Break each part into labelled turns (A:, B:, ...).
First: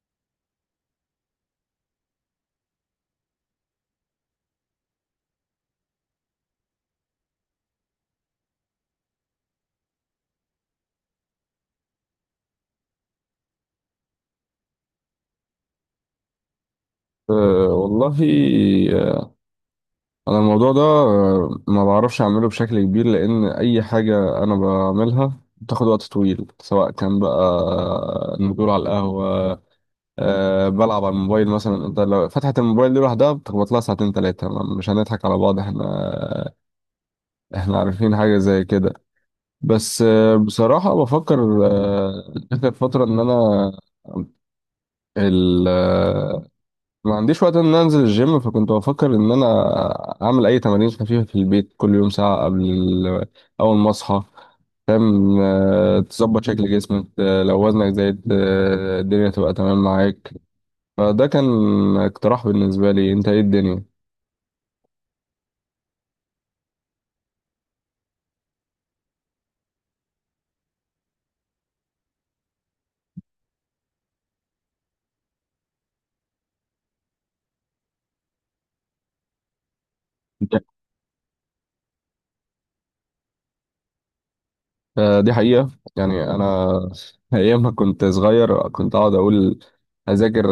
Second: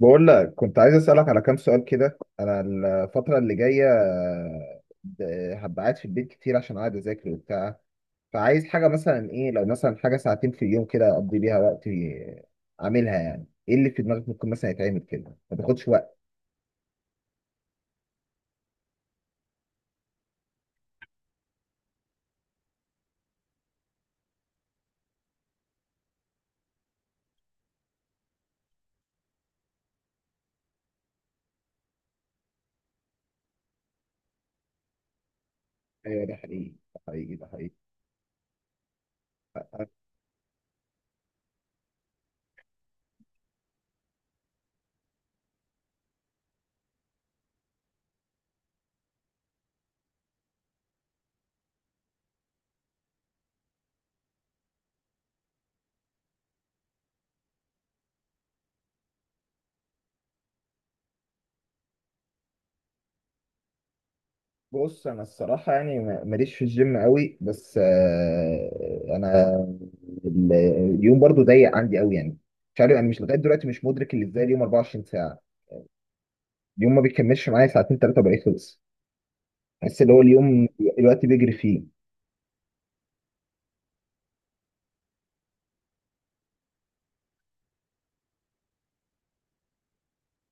A: بقول لك كنت عايز أسألك على كام سؤال كده. أنا الفترة اللي جاية هبقى قاعد في البيت كتير عشان قاعد أذاكر وبتاع. فعايز حاجة مثلا، إيه لو مثلا حاجة ساعتين في اليوم كده أقضي بيها وقت أعملها؟ يعني إيه اللي في دماغك ممكن مثلا يتعمل كده ما تاخدش وقت؟
B: أه والله. آه، أنا الموضوع ده ما بعرفش أعمله بشكل كبير، لأن أي حاجة أنا بعملها بتاخد وقت طويل سواء كان بقى نزول على القهوة، بلعب على الموبايل مثلا. أنت لو فتحت الموبايل دي لوحدها بتخبط لها ساعتين تلاتة. مش هنضحك على بعض، احنا
A: أيوه، ده حقيقي ده حقيقي ده حقيقي.
B: احنا عارفين حاجة زي كده. بس بصراحة بفكر آخر فترة إن أنا ال- ما عنديش وقت ان أنا انزل الجيم، فكنت بفكر ان انا اعمل اي تمارين خفيفه في البيت كل يوم ساعه قبل اول ما اصحى، فاهم؟ تظبط شكل جسمك، لو وزنك زايد الدنيا تبقى تمام معاك. فده كان اقتراح بالنسبه لي، انت ايه الدنيا؟
A: بص، أنا الصراحة يعني ماليش في الجيم قوي، بس أنا ال- اليوم برضو ضيق عندي قوي يعني. مش عارف، أنا مش لغاية دلوقتي مش مدرك اللي إزاي اليوم 24. اليوم ما بيكملش معايا ساعتين ثلاثة وبقيت خلص. بحس اللي هو اليوم الوقت بيجري فيه.
B: دي حقيقة. يعني أنا أيام ما كنت صغير كنت أقعد أقول هذاكر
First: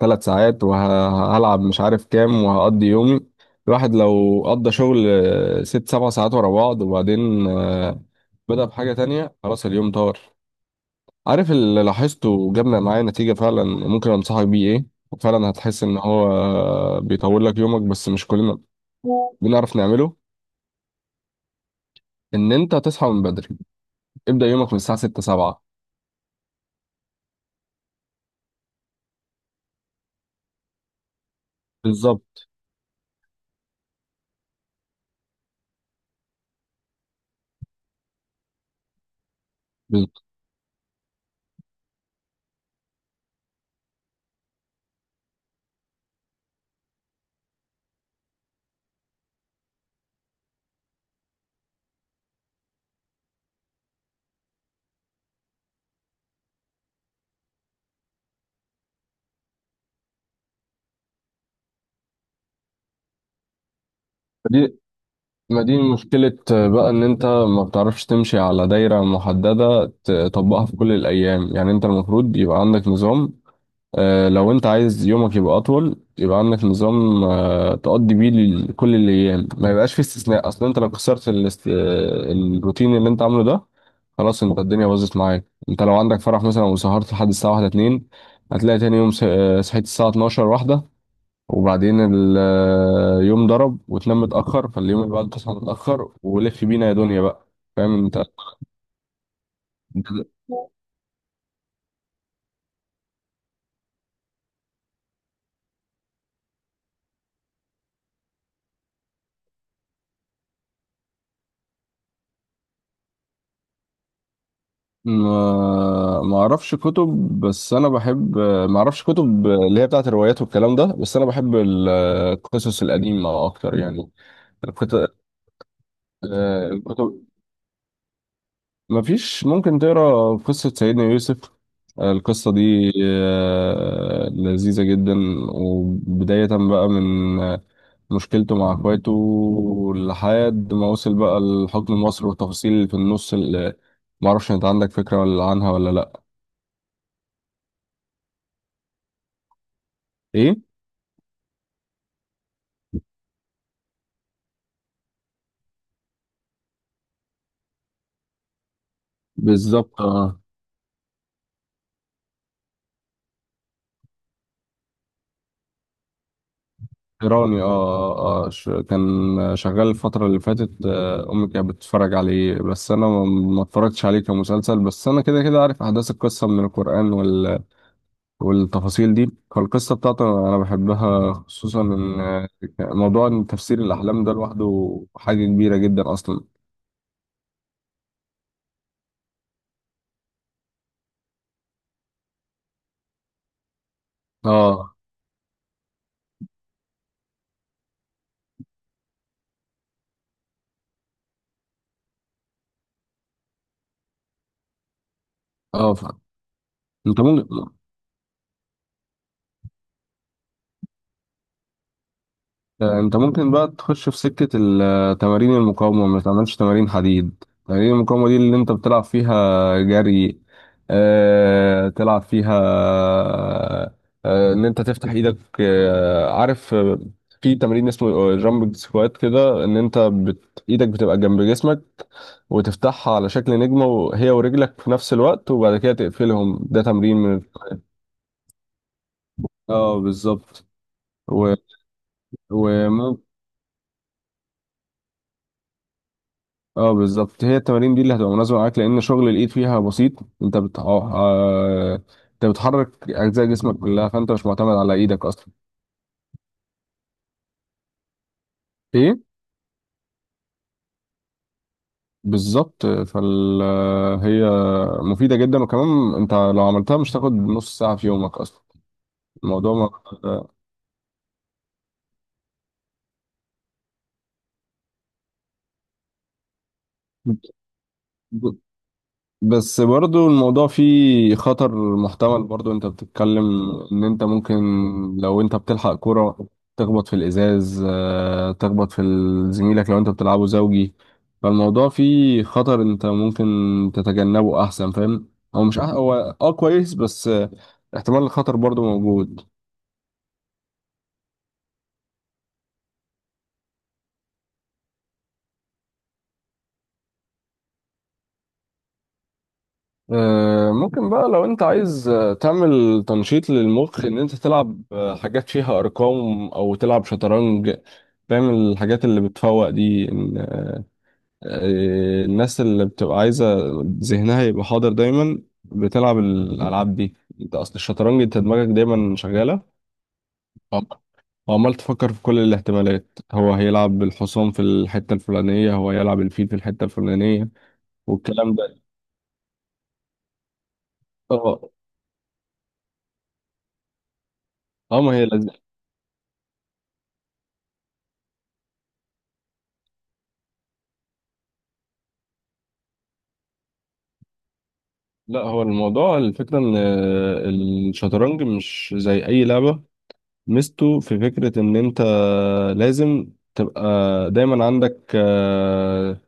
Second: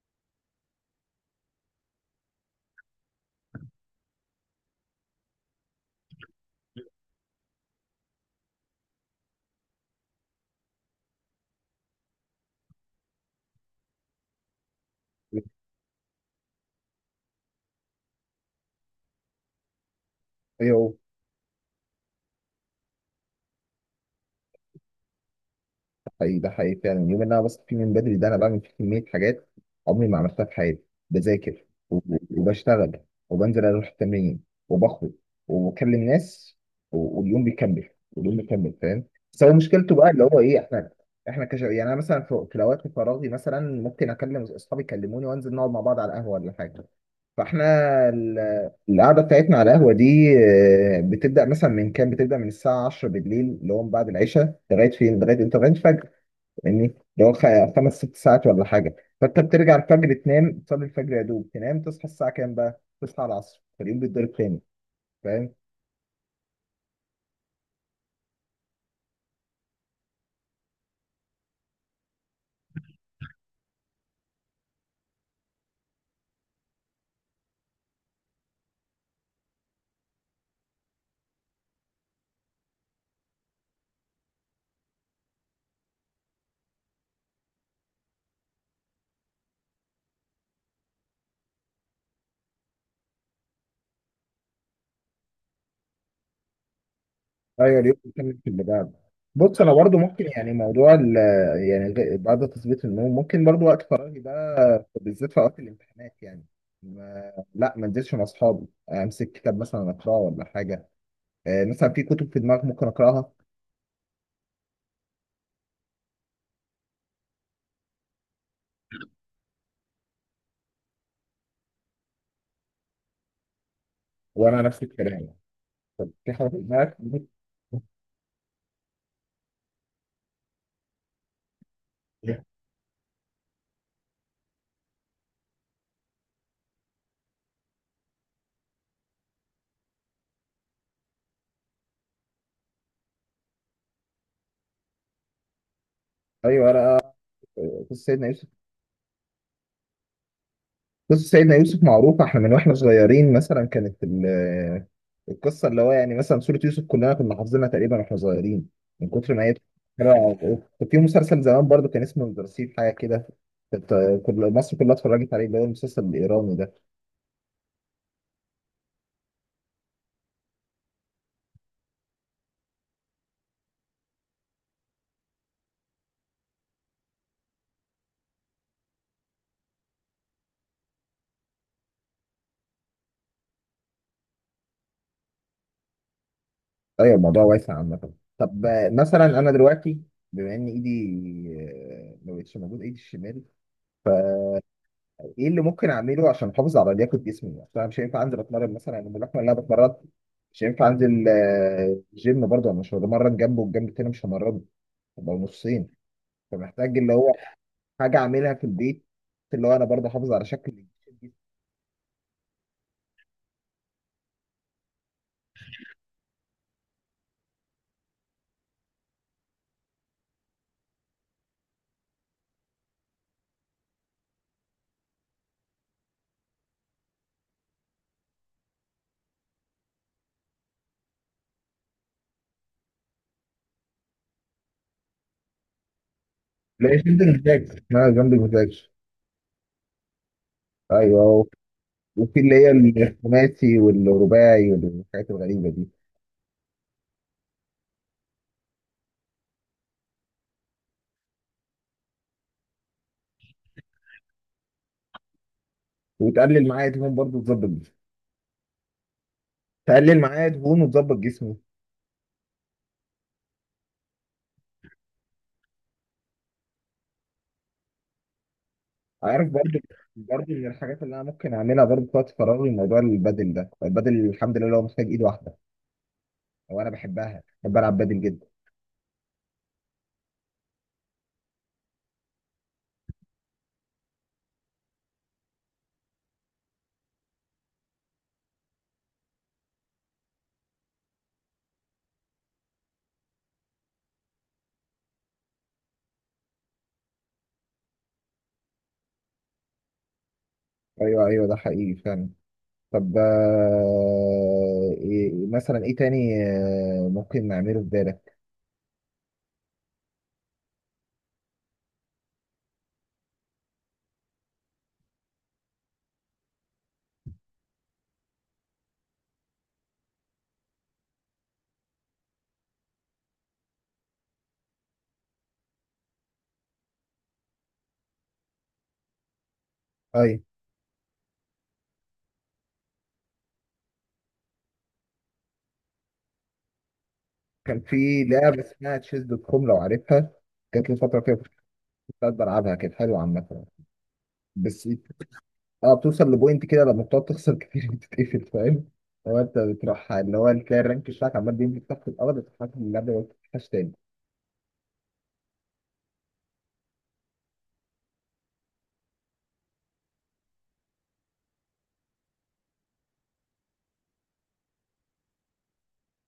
B: 3 ساعات وهلعب مش عارف كام وهقضي يومي. الواحد لو قضى شغل 6 7 ساعات ورا بعض وبعدين بدأ بحاجة تانية، خلاص اليوم طار. عارف اللي لاحظته وجابنا معايا نتيجة فعلا ممكن أنصحك بيه إيه، وفعلا هتحس إن هو بيطول لك يومك، بس مش كلنا بنعرف نعمله؟
A: ايوه،
B: ان انت تصحى من بدري، ابدا يومك من الساعه 6 7.
A: ده حقيقي ده حقيقي فعلا. اليوم اللي انا بصحى فيه من بدري ده انا بعمل فيه كمية حاجات عمري ما عملتها في حياتي. بذاكر و-
B: بالظبط.
A: وبشتغل وبنزل اروح التمرين وبخرج وبكلم ناس واليوم بيكمل واليوم بيكمل، فاهم؟ بس هو مشكلته بقى اللي هو ايه؟ يعني انا مثلا في الاوقات فراغي مثلا ممكن اكلم اصحابي يكلموني وانزل نقعد مع بعض على القهوة ولا حاجة. فاحنا ال- القعده بتاعتنا على القهوه دي بتبدا مثلا من كام، بتبدا من الساعه 10 بالليل اللي هو من بعد العشاء لغايه فين، لغايه الفجر. يعني اللي هو خمس ست ساعات ولا حاجه. فانت بترجع الفجر تنام، تصلي الفجر يا دوب تنام، تصحى الساعه كام بقى، تصحى العصر، فاليوم بيتضرب تاني.
B: ما دي
A: فاهم؟
B: ما دي مشكلة بقى، إن أنت ما بتعرفش تمشي على دايرة محددة تطبقها في كل الأيام. يعني أنت المفروض يبقى عندك نظام، لو أنت عايز يومك يبقى أطول يبقى عندك نظام تقضي بيه كل الأيام، ما يبقاش فيه استثناء. أصل أنت لو كسرت الروتين اللي أنت عامله ده، خلاص أنت الدنيا باظت معاك. أنت لو عندك فرح مثلا وسهرت لحد الساعة واحدة اتنين، هتلاقي تاني يوم صحيت الساعة 12 واحدة، وبعدين اليوم ضرب، وتنام متأخر فاليوم اللي بعده تصحى متأخر، ولف بينا يا دنيا بقى،
A: ايوه، اليوم
B: فاهم انت؟
A: بيكمل في اللي بعده. بص انا برضو ممكن يعني موضوع ال يعني بعد تثبيت النوم ممكن برضو وقت فراغي ده بالذات في وقت الامتحانات يعني ما انزلش مع اصحابي، امسك كتاب مثلا اقراه ولا حاجه. مثلا في كتب في دماغك ممكن اقراها؟
B: ما اعرفش كتب بس انا بحب، ما اعرفش كتب اللي هي بتاعت الروايات والكلام ده، بس انا بحب القصص القديمة اكتر يعني.
A: وانا نفس
B: الكت-
A: الكلام. في حاجه في دماغك
B: الكتب،
A: ممكن-؟
B: مفيش ممكن تقرا قصة سيدنا يوسف. القصة دي لذيذة جدا، وبداية بقى من مشكلته مع اخواته لحد ما وصل بقى لحكم مصر، والتفاصيل اللي في النص اللي معرفش انت عندك فكرة ولا عنها ولا لأ.
A: ايوه انا. قصه سيدنا يوسف.
B: ايه؟
A: قصة سيدنا يوسف معروفة، احنا من واحنا صغيرين مثلا كانت القصة اللي هو يعني مثلا سورة يوسف كلنا كنا حافظينها تقريبا واحنا صغيرين، من كتر ما هي
B: بالظبط.
A: حلوة.
B: اه،
A: كان في مسلسل زمان برضو كان اسمه الرصيف، حاجة كده، كانت كل مصر كلها اتفرجت عليه اللي هو المسلسل الإيراني ده.
B: ايراني، اه، كان شغال الفترة اللي فاتت، امي كانت بتتفرج عليه، بس انا ما اتفرجتش عليه كمسلسل، بس انا كده كده عارف احداث القصة من القرآن والتفاصيل دي. فالقصة بتاعته أنا بحبها، خصوصا إن موضوع إن تفسير الأحلام ده لوحده حاجة كبيرة جدا أصلا.
A: أيوة، الموضوع واسع عامة. طب مثلا أنا دلوقتي بما إن إيدي ما بقتش موجود، إيدي الشمال،
B: اه
A: ايه اللي ممكن اعمله عشان احافظ على لياقه جسمي؟ عشان انا مش هينفع انزل اتمرن مثلا، يعني اللحمه اللي انا بتمرن مش هينفع انزل جيم برضه، انا مش هتمرن جنبه والجنب التاني مش همرنه، هبقى نصين.
B: اه.
A: فمحتاج اللي
B: انت
A: هو
B: ممكن
A: حاجه اعملها في البيت اللي هو انا برضه احافظ على شكل جسمي.
B: انت ممكن بقى تخش في سكة تمارين المقاومة، ما تعملش تمارين حديد، تمارين المقاومة دي اللي انت بتلعب فيها جري، اه، تلعب فيها، اه، ان انت تفتح ايدك، اه، عارف في تمرين اسمه جامب سكوات كده، ان انت ايدك بتبقى جنب جسمك وتفتحها على شكل نجمة، وهي ورجلك في نفس الوقت، وبعد كده تقفلهم. ده
A: لا،
B: تمرين
A: جنب
B: من،
A: المزاج، اسمها جنب المزاج.
B: اه، بالظبط.
A: ايوه،
B: و...
A: وفي اللي هي
B: وممكن،
A: الخماسي والرباعي والحاجات الغريبه دي.
B: اه، بالظبط، هي التمارين دي اللي هتبقى مناسبه معاك لان شغل الايد فيها بسيط. انت بت... اه آه، انت بتحرك اجزاء جسمك كلها، فانت مش معتمد على ايدك اصلا.
A: وتقلل معايا دهون برضه تظبط جسمي.
B: ايه؟
A: تقلل معايا دهون وتظبط جسمي.
B: بالظبط. فال هي مفيده جدا، وكمان انت لو عملتها مش تاخد نص ساعه في يومك اصلا.
A: عارف برضو.
B: الموضوع،
A: برضو من الحاجات اللي انا ممكن اعملها برضو في وقت فراغي موضوع البادل ده. البادل الحمد لله هو محتاج ايد واحده، وانا بحبها، بحب العب بادل جدا.
B: ما، بس برضو الموضوع فيه خطر محتمل برضو، انت بتتكلم ان انت ممكن لو انت بتلحق كرة تخبط في الازاز تخبط في زميلك لو انت بتلعبه زوجي. فالموضوع فيه خطر انت ممكن تتجنبه احسن، فاهم. هو مش هو اه كويس، بس احتمال الخطر برضو موجود.
A: ايوه ايوه، ده حقيقي فعلا. طب إيه مثلا، ايه تاني ممكن نعمله في بالك؟
B: ممكن بقى لو انت عايز تعمل تنشيط للمخ، ان انت تلعب حاجات فيها ارقام او تلعب شطرنج، فاهم الحاجات اللي بتفوق دي؟ إن، آه، الناس اللي بتبقى عايزة ذهنها يبقى حاضر دايما بتلعب الالعاب دي. انت اصل الشطرنج، انت دماغك دايما شغالة
A: ايوه،
B: عم- وعمال تفكر في كل الاحتمالات، هو هيلعب الحصان في الحتة الفلانية، هو هيلعب الفيل في الحتة الفلانية
A: كان في
B: والكلام
A: لعبه
B: ده.
A: اسمها تشيز دوت كوم لو عارفها، جات لي فتره كده كنت
B: اه
A: بلعبها، كانت حلوه عامه. بس
B: اه. ما هي،
A: اه، بتوصل لبوينت كده لما بتقعد تخسر كتير بتتقفل، فاهم؟ هو انت بتروح اللي هو تلاقي الرانك بتاعك عمال بينزل تحت الارض، بتتحسن من اللعبه، ما بتفتحش تاني.
B: لا، هو الموضوع الفكرة ان الشطرنج مش زي اي لعبة، ميزته في فكرة ان انت لازم تبقى دايما عندك آه،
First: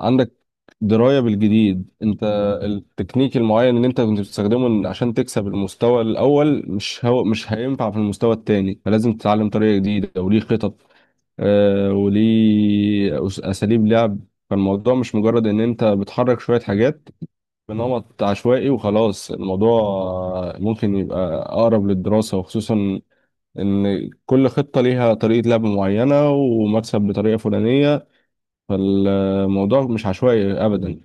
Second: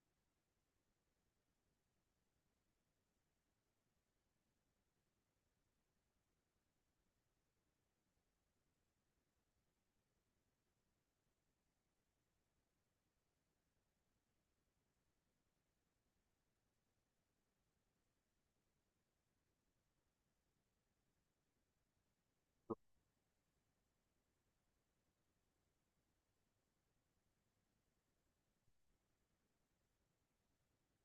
B: عندك دراية بالجديد. انت التكنيك المعين اللي انت كنت بتستخدمه عشان تكسب المستوى الاول، مش، هو مش هينفع في المستوى التاني، فلازم تتعلم طريقة جديدة وليه خطط وليه اساليب لعب. فالموضوع مش مجرد ان انت بتحرك شوية حاجات بنمط عشوائي وخلاص، الموضوع ممكن يبقى أقرب للدراسة، وخصوصا إن كل خطة ليها طريقة لعب معينة ومكسب بطريقة فلانية، فالموضوع مش عشوائي أبدا.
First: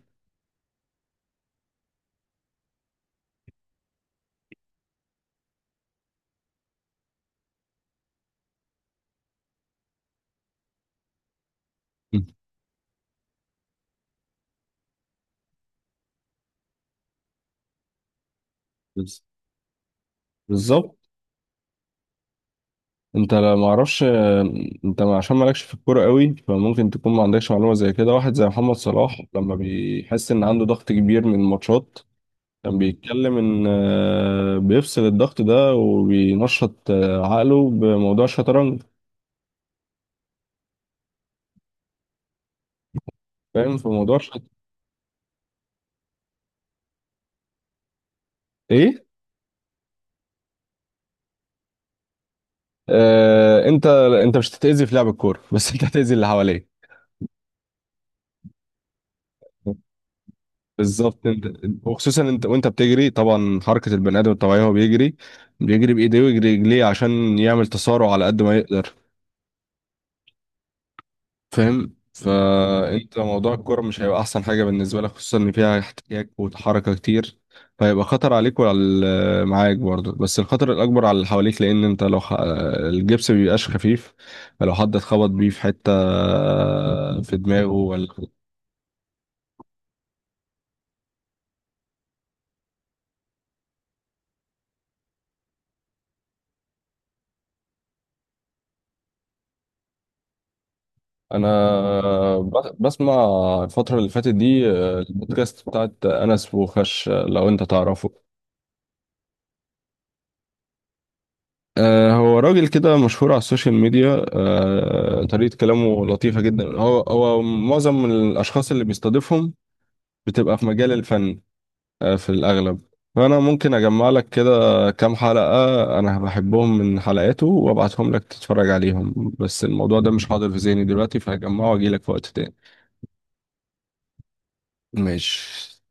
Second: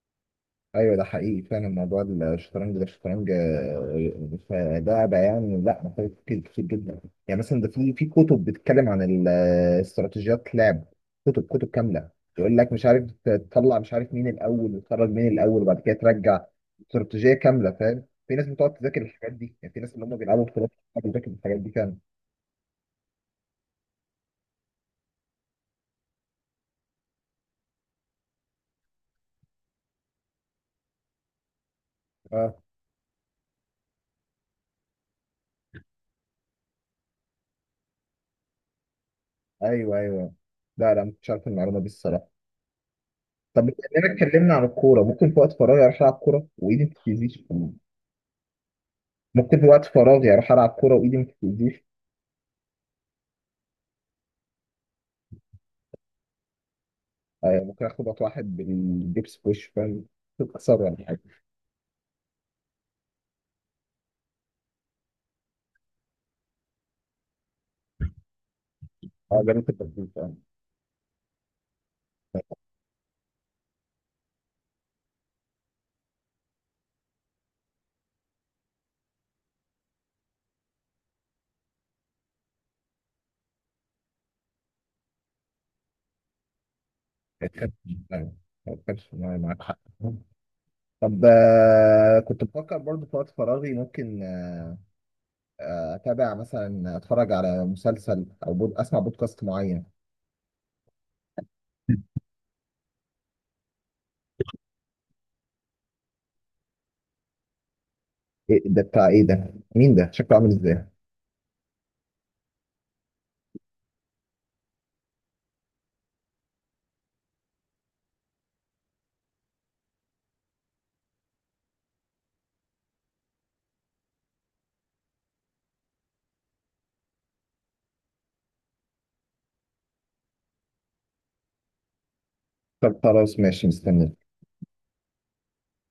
A: ايوه، ده حقيقي فعلا. موضوع الشطرنج ده، الشطرنج فلعبه يعني لا، محتاج تفكير كتير جدا. يعني مثلا ده في كتب بتتكلم عن استراتيجيات لعب، كتب كتب كامله،
B: مم.
A: يقول لك مش عارف تطلع، مش عارف مين الاول وتخرج مين الاول وبعد كده ترجع، استراتيجيه كامله فاهم. في ناس بتقعد تذاكر
B: بز-
A: الحاجات دي، يعني في ناس اللي هم بيلعبوا بطولات
B: بالظبط.
A: بتذاكر الحاجات دي فعلا.
B: أنت لا معرفش أنت عشان مالكش في الكورة قوي فممكن تكون ما عندكش معلومة زي كده، واحد زي محمد صلاح لما بيحس إن عنده ضغط كبير من الماتشات،
A: اه،
B: كان بيتكلم إن بيفصل الضغط ده وبينشط عقله بموضوع الشطرنج،
A: ايوه ايوه. لا لا، ما كنتش عارف المعلومه دي الصراحه. طب بما
B: فاهم؟ في
A: اننا
B: موضوع
A: اتكلمنا عن الكوره، ممكن في وقت فراغي اروح العب كوره وايدي ما بتتاذيش؟
B: ايه؟
A: ممكن في وقت فراغي اروح العب كوره وايدي ما بتتاذيش.
B: آه انت انت مش هتتاذي في لعب الكوره بس انت هتاذي اللي حواليك.
A: ممكن اخبط واحد بالجبس في وشه، فاهم، تتكسر ولا حاجه.
B: بالظبط، انت، وخصوصا انت وانت بتجري، طبعا حركه البني ادم الطبيعي هو بيجري بايديه ويجري رجليه عشان يعمل تسارع على قد ما يقدر،
A: اه، جربت التدريب فاهم.
B: فاهم؟ فانت موضوع الكرة مش هيبقى احسن حاجة بالنسبة لك، خصوصا ان فيها احتكاك وحركة كتير، فهيبقى خطر عليك وعلى معاك برضه، بس الخطر الاكبر على اللي حواليك، لان انت لو الجبس مبيبقاش خفيف، فلو حد اتخبط بيه في حتة في
A: ما
B: دماغه
A: كانش-
B: ولا.
A: لا، ما كانش معايا- معاك حق. طب كنت بفكر برضه في وقت فراغي ممكن اتابع، مثلا اتفرج على مسلسل او اسمع بودكاست معين.
B: انا بسمع الفترة اللي فاتت دي البودكاست بتاعت انس وخش، لو انت تعرفه،
A: إيه ده؟ بتاع ايه ده؟ مين ده؟ شكله عامل ازاي؟
B: هو راجل كده مشهور على السوشيال ميديا، طريقة كلامه لطيفة جدا. هو معظم الأشخاص اللي بيستضيفهم بتبقى في مجال الفن في الأغلب. فأنا ممكن أجمع لك كده كام حلقة أنا بحبهم من حلقاته وأبعتهم لك تتفرج عليهم، بس الموضوع ده مش حاضر في ذهني دلوقتي، فهجمعه وأجيلك في وقت تاني.
A: طب خلاص ماشي، مستني.
B: ماشي.